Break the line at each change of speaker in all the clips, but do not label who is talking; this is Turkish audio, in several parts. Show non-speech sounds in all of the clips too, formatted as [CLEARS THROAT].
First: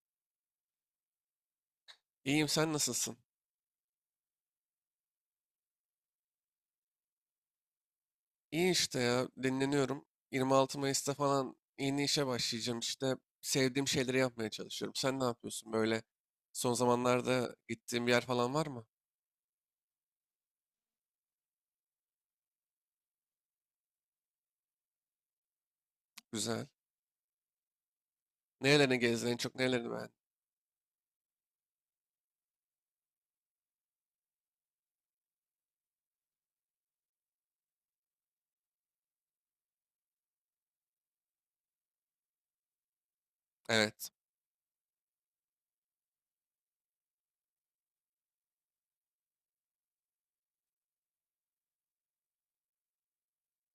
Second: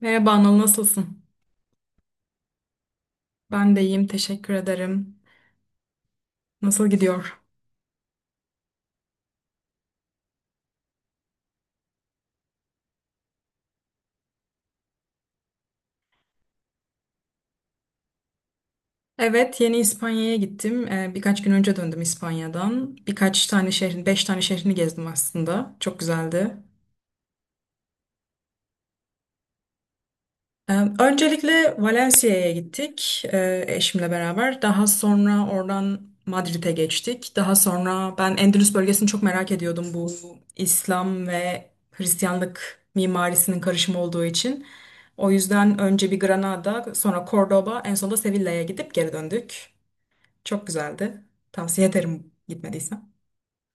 Merhaba Anıl, nasılsın?
İyiyim sen nasılsın?
Ben de iyiyim, teşekkür ederim. Nasıl gidiyor?
İyi işte ya dinleniyorum. 26 Mayıs'ta falan yeni işe başlayacağım işte. Sevdiğim şeyleri yapmaya çalışıyorum. Sen ne yapıyorsun böyle? Son zamanlarda gittiğin bir yer falan var mı?
Evet, yeni İspanya'ya gittim. Birkaç gün önce döndüm İspanya'dan. Birkaç tane şehrin, beş tane şehrini gezdim aslında. Çok güzeldi.
Güzel. Nerelerini gezdin en çok nerelerini beğendin?
Ee, Öncelikle Valencia'ya gittik eşimle beraber. Daha sonra oradan Madrid'e geçtik. Daha sonra ben Endülüs bölgesini çok merak ediyordum, bu İslam ve Hristiyanlık mimarisinin karışımı
Evet.
olduğu için. O yüzden önce bir Granada, sonra Cordoba, en sonunda Sevilla'ya gidip geri döndük. Çok güzeldi. Tavsiye ederim gitmediysen.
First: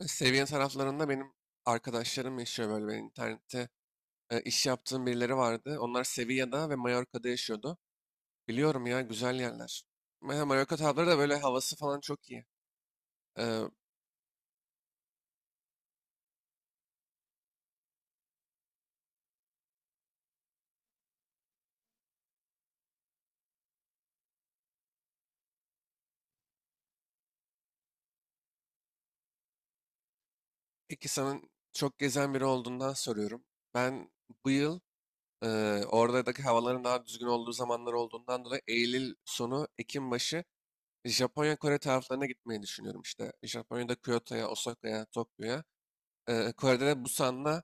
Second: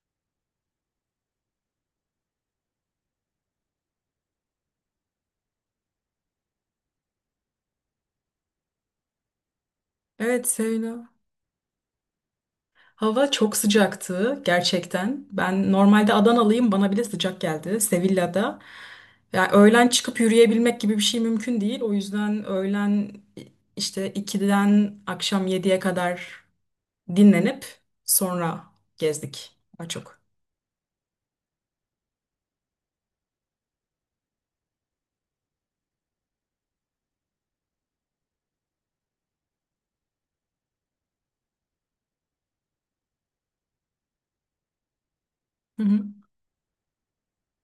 Seviye taraflarında benim arkadaşlarım yaşıyor böyle ben internette. İş yaptığım birileri vardı. Onlar Sevilla'da ve Mallorca'da yaşıyordu. Biliyorum ya güzel yerler.
Evet,
Mesela Mallorca tarafları
Sevilla.
da böyle havası falan çok iyi.
Hava çok
E,
sıcaktı gerçekten. Ben normalde Adanalıyım, bana bile sıcak geldi Sevilla'da. Yani öğlen çıkıp yürüyebilmek gibi bir şey mümkün değil. O yüzden öğlen işte 2'den akşam 7'ye kadar dinlenip sonra gezdik daha çok.
Peki sana çok gezen biri olduğundan soruyorum. Ben bu yıl e, oradaki havaların daha düzgün olduğu zamanlar olduğundan dolayı Eylül sonu, Ekim başı Japonya, Kore taraflarına gitmeyi düşünüyorum işte. Japonya'da Kyoto'ya, Osaka'ya, Tokyo'ya. Kore'de de Busan'la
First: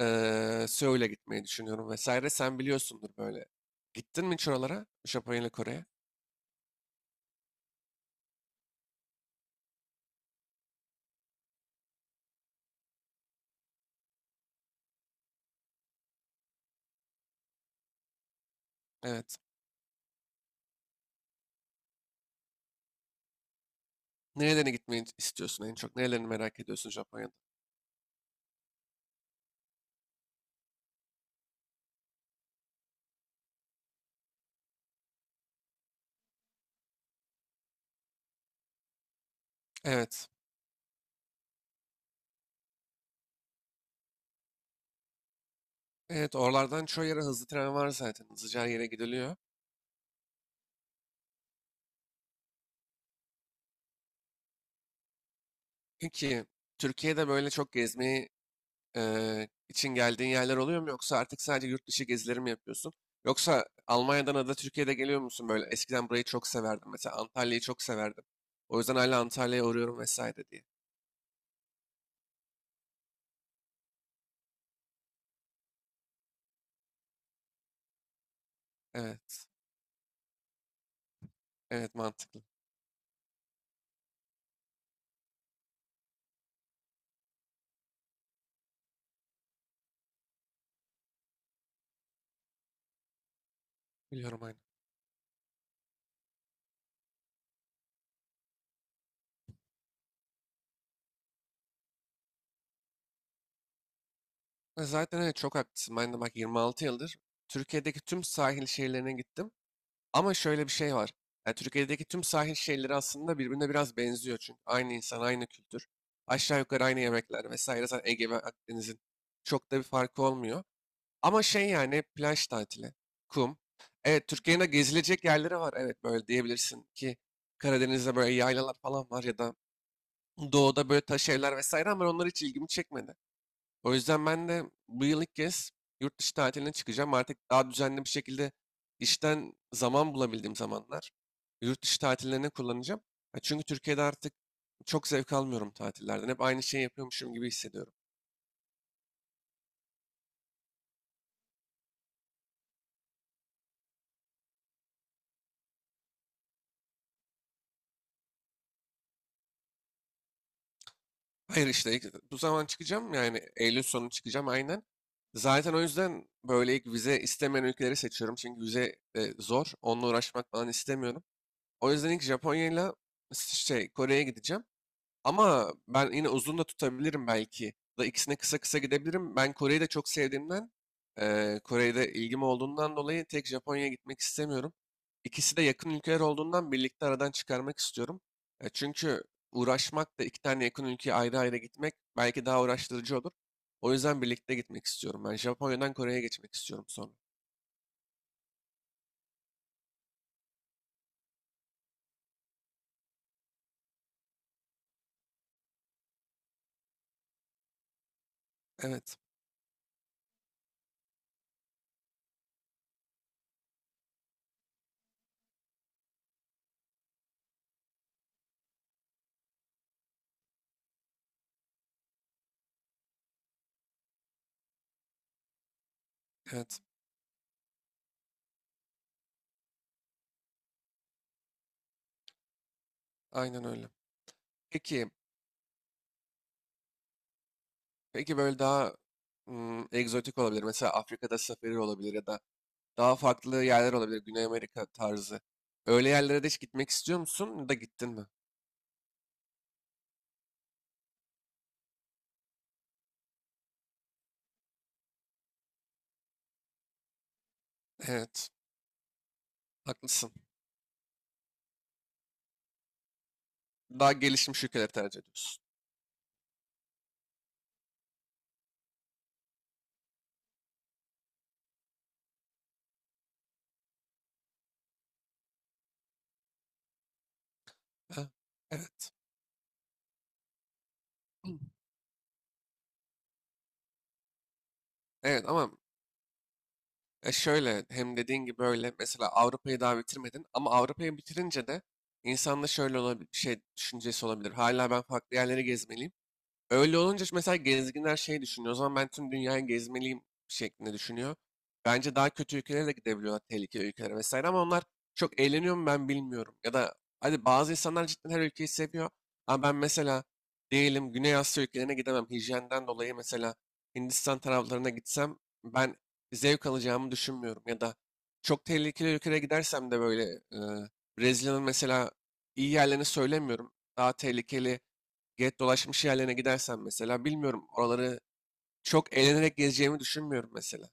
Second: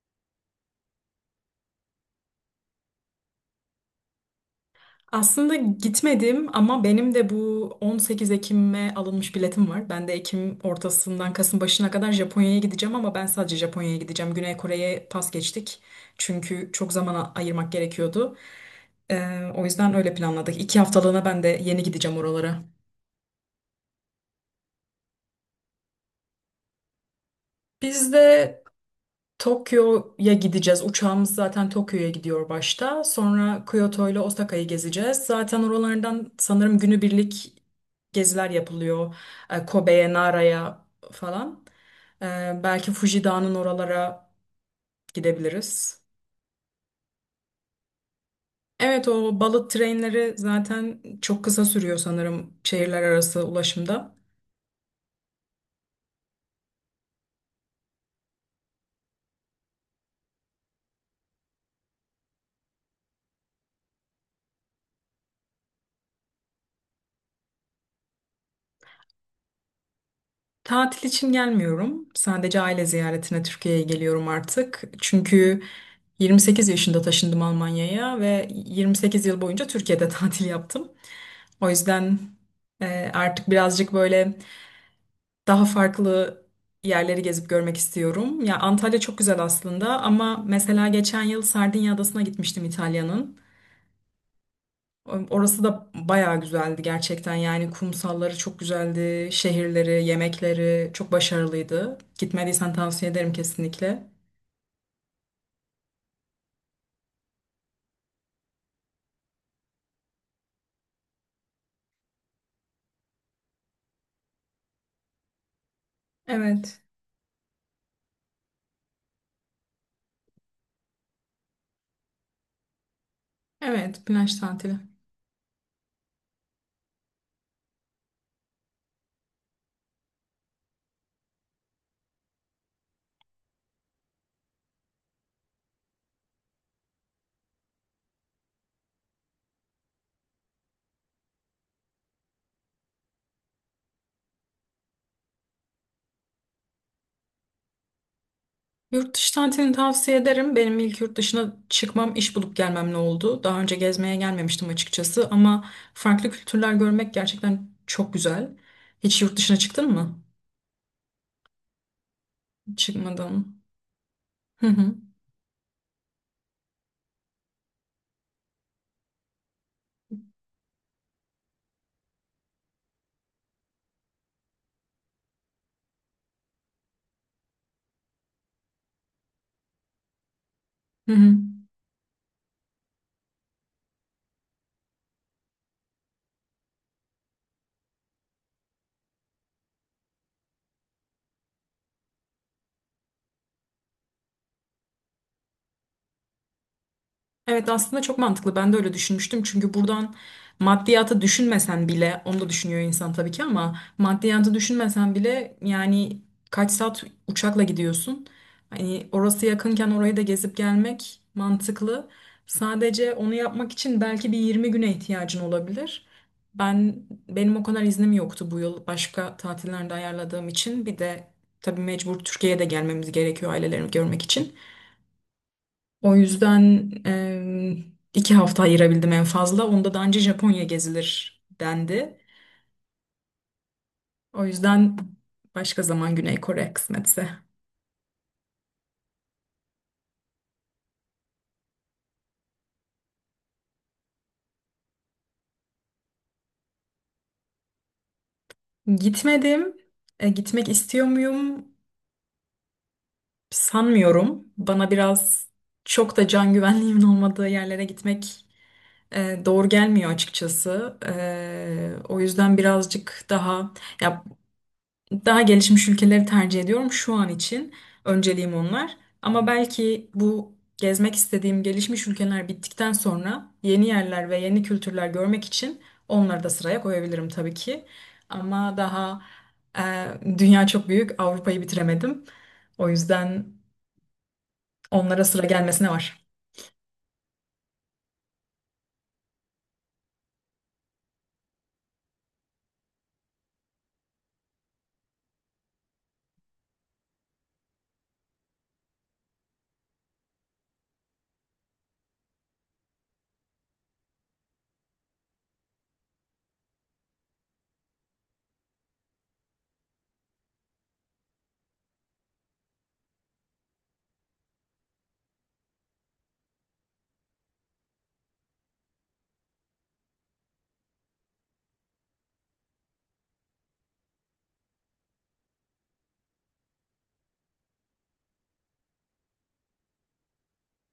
Seul'e gitmeyi düşünüyorum vesaire. Sen biliyorsundur böyle. Gittin mi hiç oralara? Japonya ile
Aslında
Kore'ye?
gitmedim ama benim de bu 18 Ekim'e alınmış biletim var. Ben de Ekim ortasından Kasım başına kadar Japonya'ya gideceğim, ama ben sadece Japonya'ya gideceğim. Güney Kore'ye pas geçtik. Çünkü çok zaman ayırmak gerekiyordu.
Evet.
O yüzden öyle planladık. 2 haftalığına ben de yeni gideceğim oralara.
Nerelerine gitmeyi istiyorsun en çok? Nerelerini merak ediyorsun Japonya'da?
Biz de Tokyo'ya gideceğiz. Uçağımız zaten Tokyo'ya gidiyor başta. Sonra Kyoto ile Osaka'yı gezeceğiz. Zaten oralardan sanırım günübirlik geziler yapılıyor. Kobe'ye,
Evet.
Nara'ya falan. E, Belki Fuji Dağı'nın oralara gidebiliriz.
Evet, oralardan çoğu yere hızlı tren var zaten. Hızlıca her yere
Evet,
gidiliyor.
o balık trenleri zaten çok kısa sürüyor sanırım, şehirler arası ulaşımda.
Peki Türkiye'de böyle çok gezmeyi için geldiğin yerler oluyor mu? Yoksa artık sadece yurt dışı gezileri mi yapıyorsun? Yoksa Almanya'dan ya da Türkiye'de geliyor musun böyle? Eskiden burayı çok severdim. Mesela Antalya'yı çok severdim. O yüzden hala Antalya'ya uğruyorum vesaire diye.
Tatil için gelmiyorum. Sadece aile ziyaretine Türkiye'ye geliyorum artık. Çünkü 28 yaşında taşındım Almanya'ya ve 28 yıl
Evet,
boyunca Türkiye'de [LAUGHS] tatil yaptım. O
evet
yüzden
mantıklı.
artık birazcık böyle daha farklı yerleri gezip görmek istiyorum. Ya Antalya çok güzel aslında, ama mesela geçen yıl Sardinya Adası'na gitmiştim, İtalya'nın.
Biliyorum aynı.
Orası da bayağı güzeldi gerçekten, yani kumsalları çok güzeldi, şehirleri, yemekleri çok başarılıydı. Gitmediysen tavsiye ederim kesinlikle.
Zaten evet çok haklısın. Ben de bak 26 yıldır Türkiye'deki tüm sahil şehirlerine gittim. Ama şöyle bir şey var. Yani Türkiye'deki tüm sahil şehirleri aslında birbirine biraz benziyor çünkü. Aynı insan, aynı kültür. Aşağı
Evet,
yukarı aynı yemekler vesaire. Zaten Ege ve Akdeniz'in çok da bir farkı olmuyor. Ama şey yani plaj tatili, kum.
evet, plaj
Evet Türkiye'nin de
tatili.
gezilecek yerleri var. Evet böyle diyebilirsin ki Karadeniz'de böyle yaylalar falan var ya da doğuda böyle taş evler vesaire ama onlar hiç ilgimi çekmedi. O yüzden ben de bu yıl ilk kez yurt dışı tatiline çıkacağım. Artık daha düzenli bir şekilde işten zaman bulabildiğim zamanlar yurt dışı tatillerine kullanacağım. Ya çünkü Türkiye'de artık çok zevk almıyorum tatillerden. Hep aynı şeyi yapıyormuşum gibi hissediyorum.
Yurt dışı tatilini tavsiye ederim. Benim ilk yurt dışına çıkmam iş bulup gelmemle oldu. Daha önce gezmeye gelmemiştim açıkçası, ama farklı kültürler görmek gerçekten çok güzel. Hiç yurt dışına çıktın mı?
Hayır işte bu zaman çıkacağım yani
Çıkmadım.
Eylül sonu çıkacağım
Hı
aynen.
hı.
Zaten o yüzden böyle ilk vize istemeyen ülkeleri seçiyorum. Çünkü vize zor. Onunla uğraşmak falan istemiyorum. O yüzden ilk Japonya'yla şey Kore'ye gideceğim. Ama ben yine uzun da tutabilirim belki. Da ikisine kısa kısa gidebilirim. Ben Kore'yi de çok sevdiğimden,
Hı hı.
Kore'de ilgim olduğundan dolayı tek Japonya'ya gitmek istemiyorum. İkisi de yakın ülkeler olduğundan birlikte aradan çıkarmak istiyorum. Çünkü uğraşmak da iki tane yakın ülkeye ayrı ayrı gitmek belki daha uğraştırıcı olur. O yüzden birlikte gitmek istiyorum. Ben Japonya'dan Kore'ye geçmek istiyorum sonra.
Evet, aslında çok mantıklı. Ben de öyle düşünmüştüm. Çünkü buradan maddiyatı düşünmesen bile, onu da düşünüyor insan tabii ki, ama maddiyatı düşünmesen bile yani kaç saat uçakla gidiyorsun? Hani
Evet,
orası yakınken orayı da gezip gelmek mantıklı. Sadece onu yapmak için belki bir 20 güne ihtiyacın olabilir. Ben benim o kadar iznim yoktu bu yıl, başka tatillerde ayarladığım için. Bir de tabii mecbur Türkiye'ye de gelmemiz gerekiyor ailelerimi görmek için. O
evet,
yüzden 2 hafta ayırabildim en fazla. Onda da anca Japonya gezilir dendi.
aynen öyle.
O yüzden
Peki,
başka zaman Güney Kore, kısmetse.
peki böyle daha egzotik olabilir. Mesela Afrika'da safari olabilir ya da daha farklı yerler olabilir. Güney Amerika tarzı. Öyle yerlere de hiç gitmek istiyor musun? Ya da gittin mi?
Gitmedim. Gitmek istiyor muyum? Sanmıyorum. Bana biraz, çok da can güvenliğimin olmadığı yerlere gitmek
Evet.
doğru gelmiyor
Haklısın.
açıkçası. O yüzden birazcık daha,
Daha
ya,
gelişmiş ülkeleri tercih
daha
ediyorsun.
gelişmiş ülkeleri tercih ediyorum şu an için. Önceliğim onlar. Ama belki bu gezmek istediğim gelişmiş ülkeler bittikten sonra, yeni yerler ve yeni kültürler görmek için onları da sıraya koyabilirim tabii ki.
Ha,
Ama
evet.
e, dünya çok büyük,
[CLEARS THROAT] Hı.
Avrupa'yı bitiremedim. O yüzden onlara sıra
Evet ama
gelmesine var.
şöyle hem dediğin gibi böyle mesela Avrupa'yı daha bitirmedin ama Avrupa'yı bitirince de insanda şöyle olabilir, şey düşüncesi olabilir. Hala ben farklı yerleri gezmeliyim. Öyle olunca mesela gezginler şey düşünüyor. O zaman ben tüm dünyayı gezmeliyim şeklinde düşünüyor. Bence daha kötü ülkelere de gidebiliyorlar, tehlikeli ülkelere vesaire ama onlar çok eğleniyor mu ben bilmiyorum. Ya da hadi bazı insanlar cidden her ülkeyi seviyor. Ama ben mesela diyelim Güney Asya ülkelerine gidemem. Hijyenden dolayı mesela Hindistan taraflarına gitsem ben zevk alacağımı düşünmüyorum. Ya da çok tehlikeli ülkelere gidersem de böyle e, Brezilya'nın mesela iyi yerlerini söylemiyorum. Daha tehlikeli get dolaşmış yerlerine gidersen mesela bilmiyorum oraları çok eğlenerek gezeceğimi düşünmüyorum mesela.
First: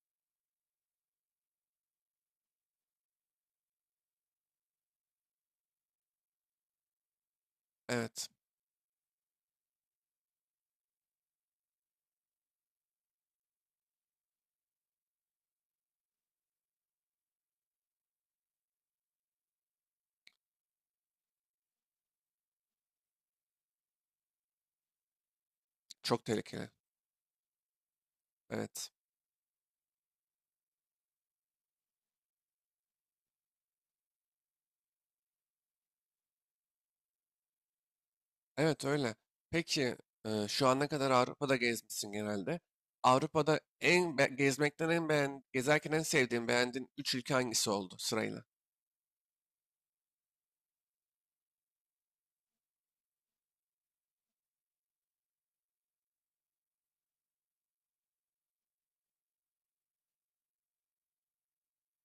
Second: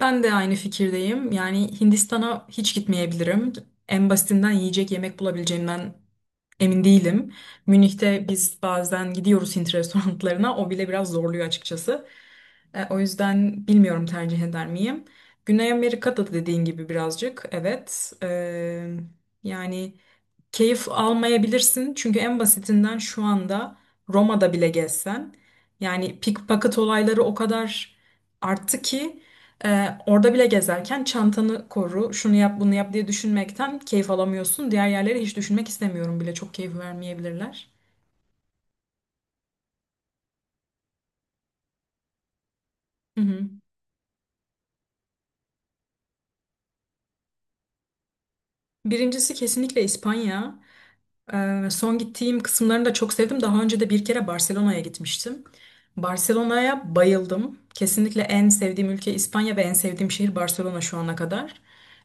Ben de aynı fikirdeyim. Yani Hindistan'a hiç gitmeyebilirim. En basitinden yiyecek yemek bulabileceğimden emin değilim. Münih'te
Evet.
biz bazen gidiyoruz Hint [LAUGHS] restoranlarına. O bile biraz zorluyor açıkçası. O yüzden bilmiyorum tercih eder miyim. Güney Amerika'da da dediğin gibi birazcık. Evet. Yani keyif almayabilirsin. Çünkü en basitinden şu anda Roma'da bile gezsen. Yani
Çok tehlikeli.
pickpocket olayları o kadar arttı
Evet.
ki. Orada bile gezerken çantanı koru, şunu yap, bunu yap diye düşünmekten keyif alamıyorsun. Diğer yerleri hiç düşünmek istemiyorum bile. Çok keyif vermeyebilirler.
Evet öyle. Peki şu ana kadar Avrupa'da gezmişsin genelde.
Hı hı.
Avrupa'da gezmekten en beğen gezerken en sevdiğin beğendiğin 3 ülke hangisi oldu sırayla?
Birincisi kesinlikle İspanya. Son gittiğim kısımlarını da çok sevdim. Daha önce de bir kere Barcelona'ya gitmiştim. Barcelona'ya bayıldım. Kesinlikle en sevdiğim ülke İspanya ve en sevdiğim şehir Barcelona, şu ana kadar.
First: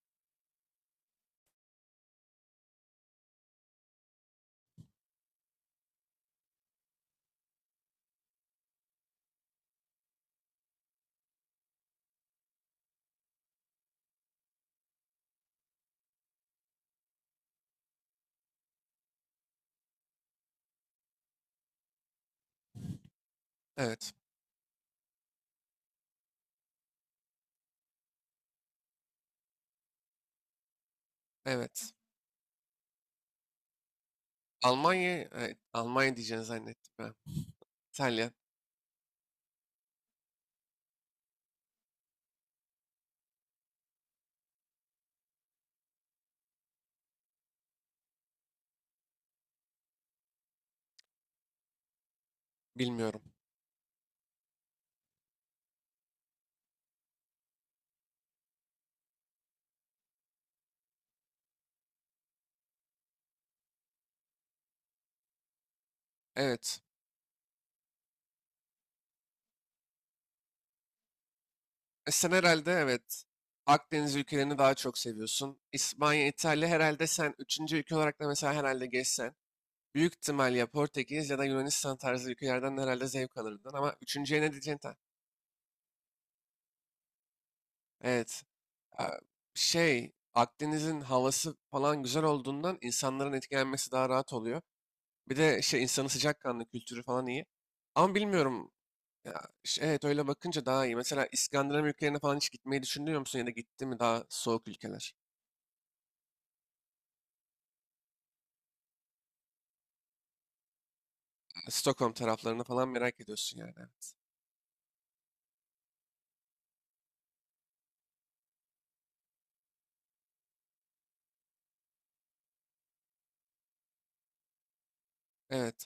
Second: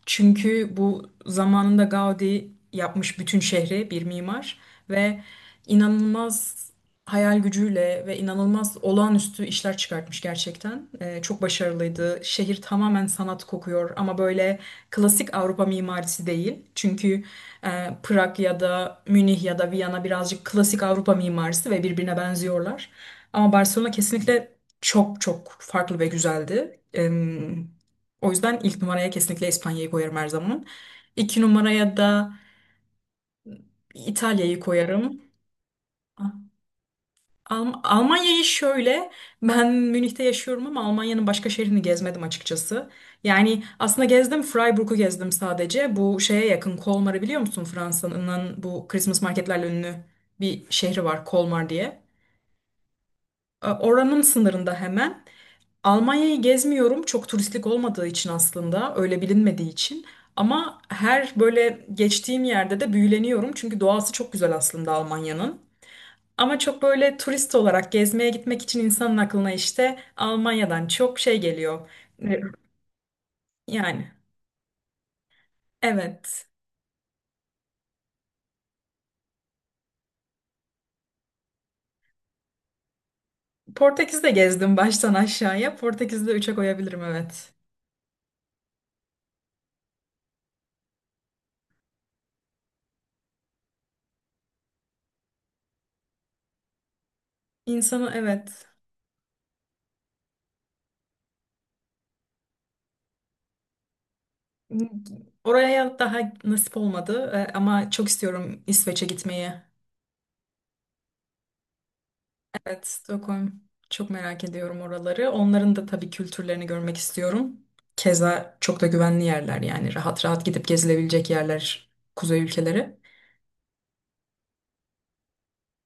Çünkü bu zamanında Gaudi yapmış bütün şehri, bir mimar, ve inanılmaz hayal gücüyle ve inanılmaz olağanüstü işler çıkartmış gerçekten. Çok başarılıydı. Şehir tamamen sanat kokuyor, ama böyle klasik Avrupa mimarisi değil. Çünkü Prag ya da Münih ya da Viyana birazcık klasik Avrupa mimarisi ve birbirine benziyorlar. Ama Barcelona
Evet.
kesinlikle çok çok farklı ve güzeldi. O yüzden ilk numaraya kesinlikle İspanya'yı koyarım her zaman. İki
Evet.
numaraya da İtalya'yı
Almanya,
koyarım.
evet, Almanya
Ah,
diyeceğini zannettim ben. İtalya,
Almanya'yı şöyle, ben Münih'te yaşıyorum ama Almanya'nın başka şehrini gezmedim açıkçası. Yani aslında gezdim, Freiburg'u gezdim sadece. Bu şeye yakın, Kolmar'ı biliyor musun? Fransa'nın bu Christmas marketlerle ünlü bir şehri var, Kolmar diye.
bilmiyorum.
Oranın sınırında hemen. Almanya'yı gezmiyorum, çok turistik olmadığı için aslında, öyle bilinmediği için. Ama her böyle geçtiğim yerde de büyüleniyorum, çünkü doğası çok güzel aslında Almanya'nın. Ama
Evet.
çok böyle turist olarak gezmeye gitmek için insanın aklına işte Almanya'dan çok şey geliyor.
Sen
E,
herhalde evet
Yani
Akdeniz ülkelerini daha çok seviyorsun. İspanya,
evet.
İtalya herhalde sen üçüncü ülke olarak da mesela herhalde geçsen. Büyük ihtimal ya Portekiz ya da Yunanistan tarzı ülkelerden de herhalde zevk alırdın. Ama
Portekiz'de
üçüncüye ne
gezdim
diyeceksin?
baştan aşağıya. Portekiz'de üçe koyabilirim, evet.
Evet. a, Şey Akdeniz'in havası falan güzel olduğundan insanların etkilenmesi daha rahat oluyor. Bir de şey insanı sıcakkanlı kültürü falan iyi.
İnsanı,
Ama
evet.
bilmiyorum. Ya, evet öyle bakınca daha iyi. Mesela İskandinav ülkelerine falan hiç gitmeyi düşünüyor musun ya da gitti mi daha soğuk ülkeler?
Oraya daha nasip olmadı ama çok istiyorum İsveç'e gitmeyi.
Stockholm taraflarını
Evet,
falan merak ediyorsun
Stockholm.
yani.
Çok
Evet.
merak ediyorum oraları. Onların da tabii kültürlerini görmek istiyorum. Keza çok da güvenli yerler, yani rahat rahat gidip gezilebilecek yerler, kuzey ülkeleri.
Evet.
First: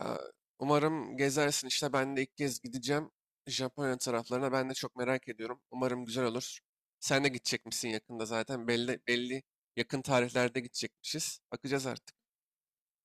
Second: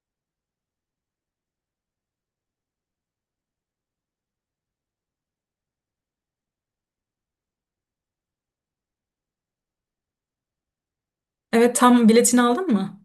Ya, umarım gezersin işte ben de ilk kez gideceğim. Japonya taraflarına ben de çok merak ediyorum. Umarım güzel olur. Sen de gidecek misin yakında zaten belli yakın tarihlerde gidecekmişiz.
Evet,
Bakacağız
tam
artık.
biletini aldın mı?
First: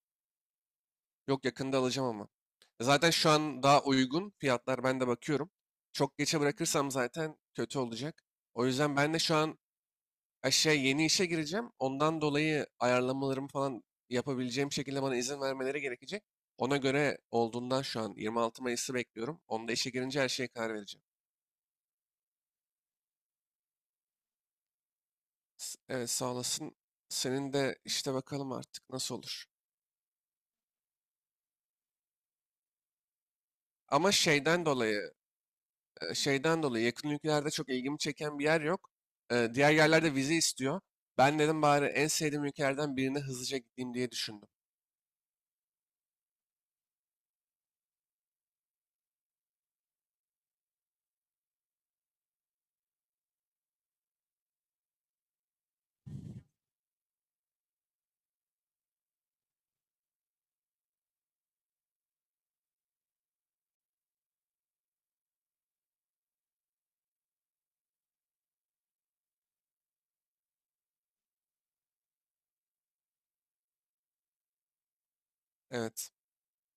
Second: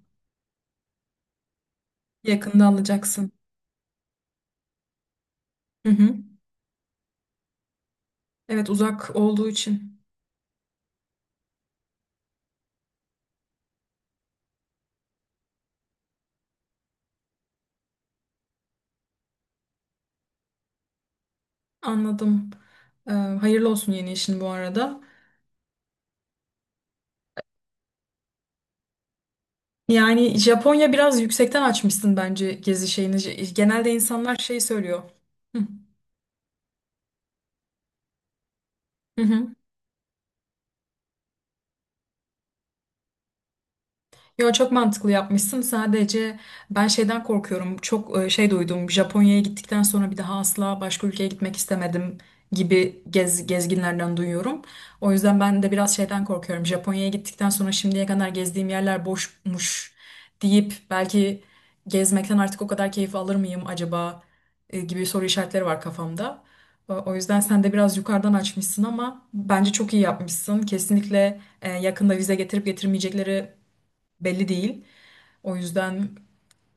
Yok yakında alacağım ama.
Yakında
Zaten şu
alacaksın.
an daha uygun fiyatlar ben de bakıyorum.
Hı hı.
Çok geçe bırakırsam zaten kötü olacak. O
Evet,
yüzden ben
uzak
de şu
olduğu
an
için.
aşağı yeni işe gireceğim. Ondan dolayı ayarlamalarımı falan yapabileceğim şekilde bana izin vermeleri gerekecek. Ona göre olduğundan şu an 26 Mayıs'ı bekliyorum. Onda işe girince her şeye karar vereceğim.
Anladım. Hayırlı olsun yeni işin bu arada.
Evet sağ olasın. Senin de işte bakalım artık nasıl olur.
Yani Japonya biraz yüksekten açmışsın bence, gezi şeyini. Genelde
Ama
insanlar şey
şeyden
söylüyor.
dolayı,
Hı
şeyden dolayı yakın ülkelerde çok ilgimi çeken bir yer yok.
hı. Hı.
Diğer yerlerde vize istiyor. Ben dedim bari en sevdiğim ülkelerden birine hızlıca gideyim diye düşündüm.
Yo, çok mantıklı yapmışsın. Sadece ben şeyden korkuyorum. Çok şey duydum. Japonya'ya gittikten sonra bir daha asla başka ülkeye gitmek istemedim gibi, gezginlerden duyuyorum. O yüzden ben de biraz şeyden korkuyorum. Japonya'ya gittikten sonra, şimdiye kadar gezdiğim yerler boşmuş deyip belki gezmekten artık o kadar keyif alır mıyım acaba gibi soru işaretleri var kafamda. O yüzden sen de biraz yukarıdan açmışsın, ama bence çok iyi yapmışsın. Kesinlikle yakında vize getirip getirmeyecekleri belli değil. O yüzden
Evet,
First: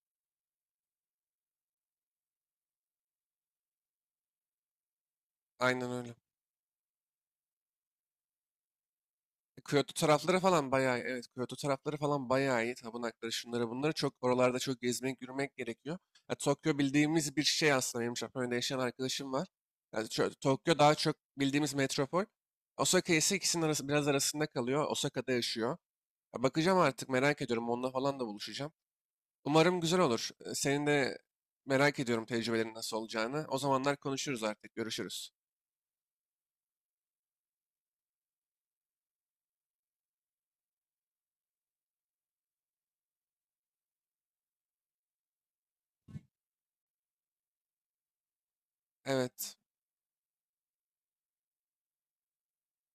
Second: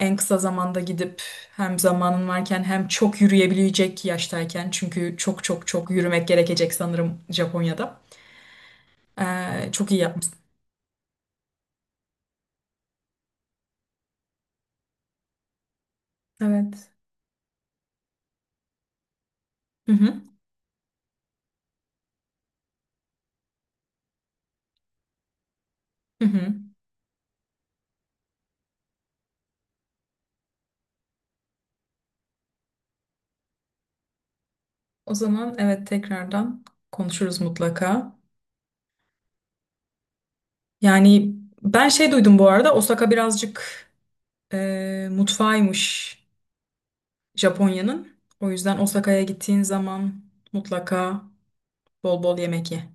en kısa zamanda gidip hem zamanın varken, hem çok yürüyebilecek yaştayken, çünkü çok çok çok
aynen öyle.
yürümek gerekecek sanırım Japonya'da. Çok
Kyoto
iyi yapmışsın.
tarafları falan bayağı evet Kyoto tarafları falan bayağı iyi. Tapınakları şunları bunları çok oralarda çok gezmek yürümek gerekiyor. Ya, Tokyo
Evet.
bildiğimiz bir şey aslında benim Japonya'da yaşayan arkadaşım var.
Hı
Yani
hı.
şöyle, Tokyo daha çok bildiğimiz metropol. Osaka ise ikisinin arası biraz arasında kalıyor. Osaka'da yaşıyor.
Hı
Ya,
hı.
bakacağım artık merak ediyorum onunla falan da buluşacağım. Umarım güzel olur. Senin de merak ediyorum tecrübelerin nasıl olacağını. O zamanlar konuşuruz artık
O
görüşürüz.
zaman evet, tekrardan konuşuruz mutlaka. Yani ben şey duydum bu arada, Osaka birazcık mutfağıymış Japonya'nın. O yüzden Osaka'ya
Evet.
gittiğin zaman mutlaka bol bol yemek ye.